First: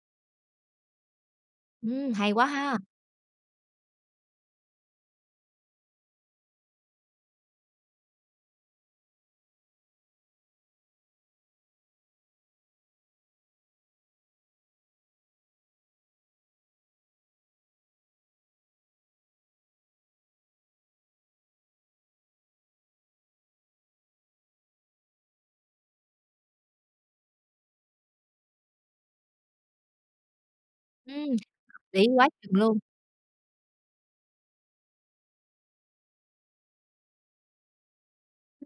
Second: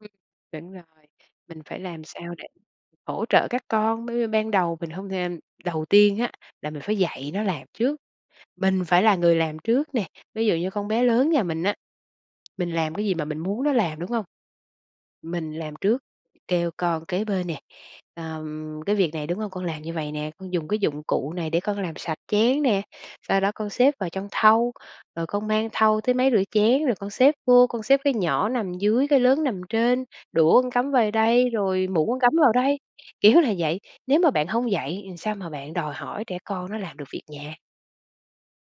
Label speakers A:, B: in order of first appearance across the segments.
A: Ừm. Đúng rồi. Mình phải làm
B: Ừm, hay
A: sao
B: quá
A: để
B: ha!
A: hỗ trợ các con, bởi vì ban đầu mình hông thêm đầu tiên á, là mình phải dạy nó làm trước, mình phải là người làm trước nè. Ví dụ như con bé lớn nhà mình á, mình làm cái gì mà mình muốn nó làm, đúng hông? Mình làm trước, kêu con kế bên nè, ừm: "Cái việc này, đúng hông? Con làm như vậy nè, con dùng cái dụng cụ này để con làm sạch chén nè, sau đó con xếp vào trong thau, rồi con mang thau tới máy rửa chén, rồi con xếp vô, con xếp cái nhỏ nằm dưới cái lớn nằm trên, đũa con cắm vời
B: Ừm.
A: đây rồi
B: Lý
A: muỗng con
B: quá
A: cắm vào
B: chừng luôn.
A: đây." Kiểu là vậy, nếu mà bạn hông dạy thì sao mà bạn đòi hỏi trẻ con nó làm được việc nhà?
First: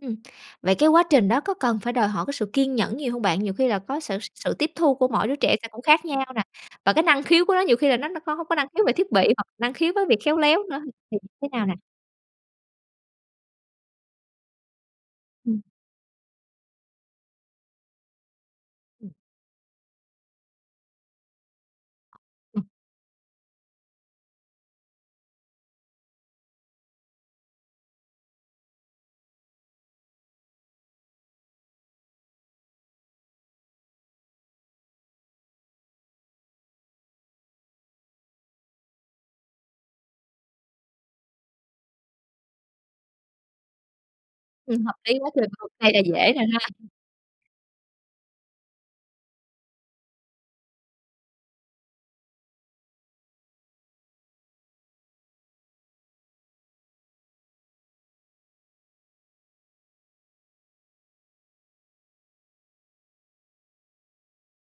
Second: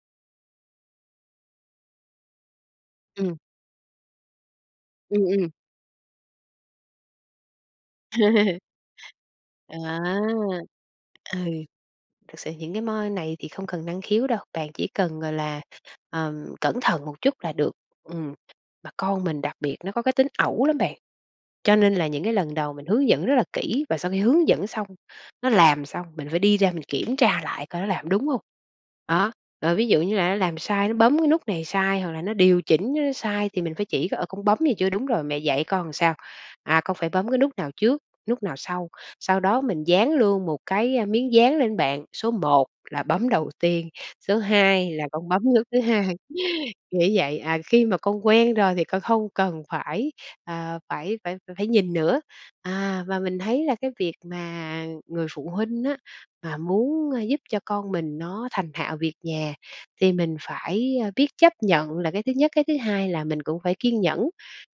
B: Ừm. Vậy cái quá trình đó có cần phải đòi hỏi cái sự kiên nhẫn nhiều hông
A: Ừm.
B: bạn? Nhiều khi là có s sự tiếp thu của
A: Ừm,
B: mỗi đứa
A: ừm.
B: trẻ sẽ cũng khác nhau nè, và cái năng khiếu của nó nhiều khi là nó có hông có năng khiếu về thiết bị hoặc năng khiếu
A: À!
B: với việc khéo léo nữa, thì
A: Ừ,
B: thế nào nè?
A: thực sự những cái m này thì không cần năng khiếu đâu, bạn chỉ cần, gọi là,
B: Ừm.
A: ờm, cẩn thận một chút là được. Ừm. Mà
B: Ừm.
A: con mình đặc biệt nó có cái tính ẩu lắm bạn. Cho nên là những cái lần
B: Ừm.
A: đầu mình hướng dẫn rất là kỹ và sau khi hướng dẫn xong nó làm xong mình phải đi ra mình kiểm tra lại coi nó làm đúng hông? Đó. Rồi ví dụ như là nó làm sai nó bấm cái nút này sai hoặc là nó điều chỉnh, ơ, nó sai thì mình phải chỉ, ờ: "Con bấm này chưa? Đúng rồi, mẹ dạy con làm sao? À, con phải bấm cái nút nào trước, nút nào sau." Sau đó mình dán luôn một cái, ơ, miếng dán lên bạn, số 1 là bấm đầu tiên, số hai
B: Ừm,
A: 2
B: hợp
A: là
B: lý
A: con
B: quá
A: bấm
B: chừng
A: nút
B: luôn.
A: thứ
B: Này là
A: 2,
B: dễ nè ha.
A: nghĩa vậy. À, khi mà con quen rồi thì con không cần phải, ờ, phải phải phải nhìn nữa." À, và mình thấy là cái việc mà, người phụ huynh á mà muốn, ơ, giúp cho con mình nó thành thạo việc nhà thì mình phải, ơ, biết chấp nhận là cái thứ nhất, cái thứ hai là mình cũng phải kiên nhẫn,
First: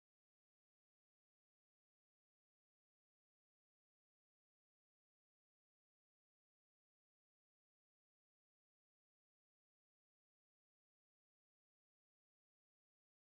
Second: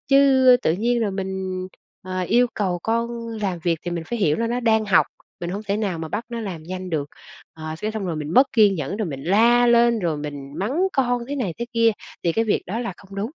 A: chứ, ư, tự nhiên rồi mình, ờ, yêu cầu con làm việc thì mình phải hiểu là nó đang học, mình hổng thể nào mà bắt nó làm nhanh được. Ờ, cái xong rồi mình mất kiên nhẫn rồi mình la lên rồi mình mắng con thế này thế kia thì cái việc đó là không đúng.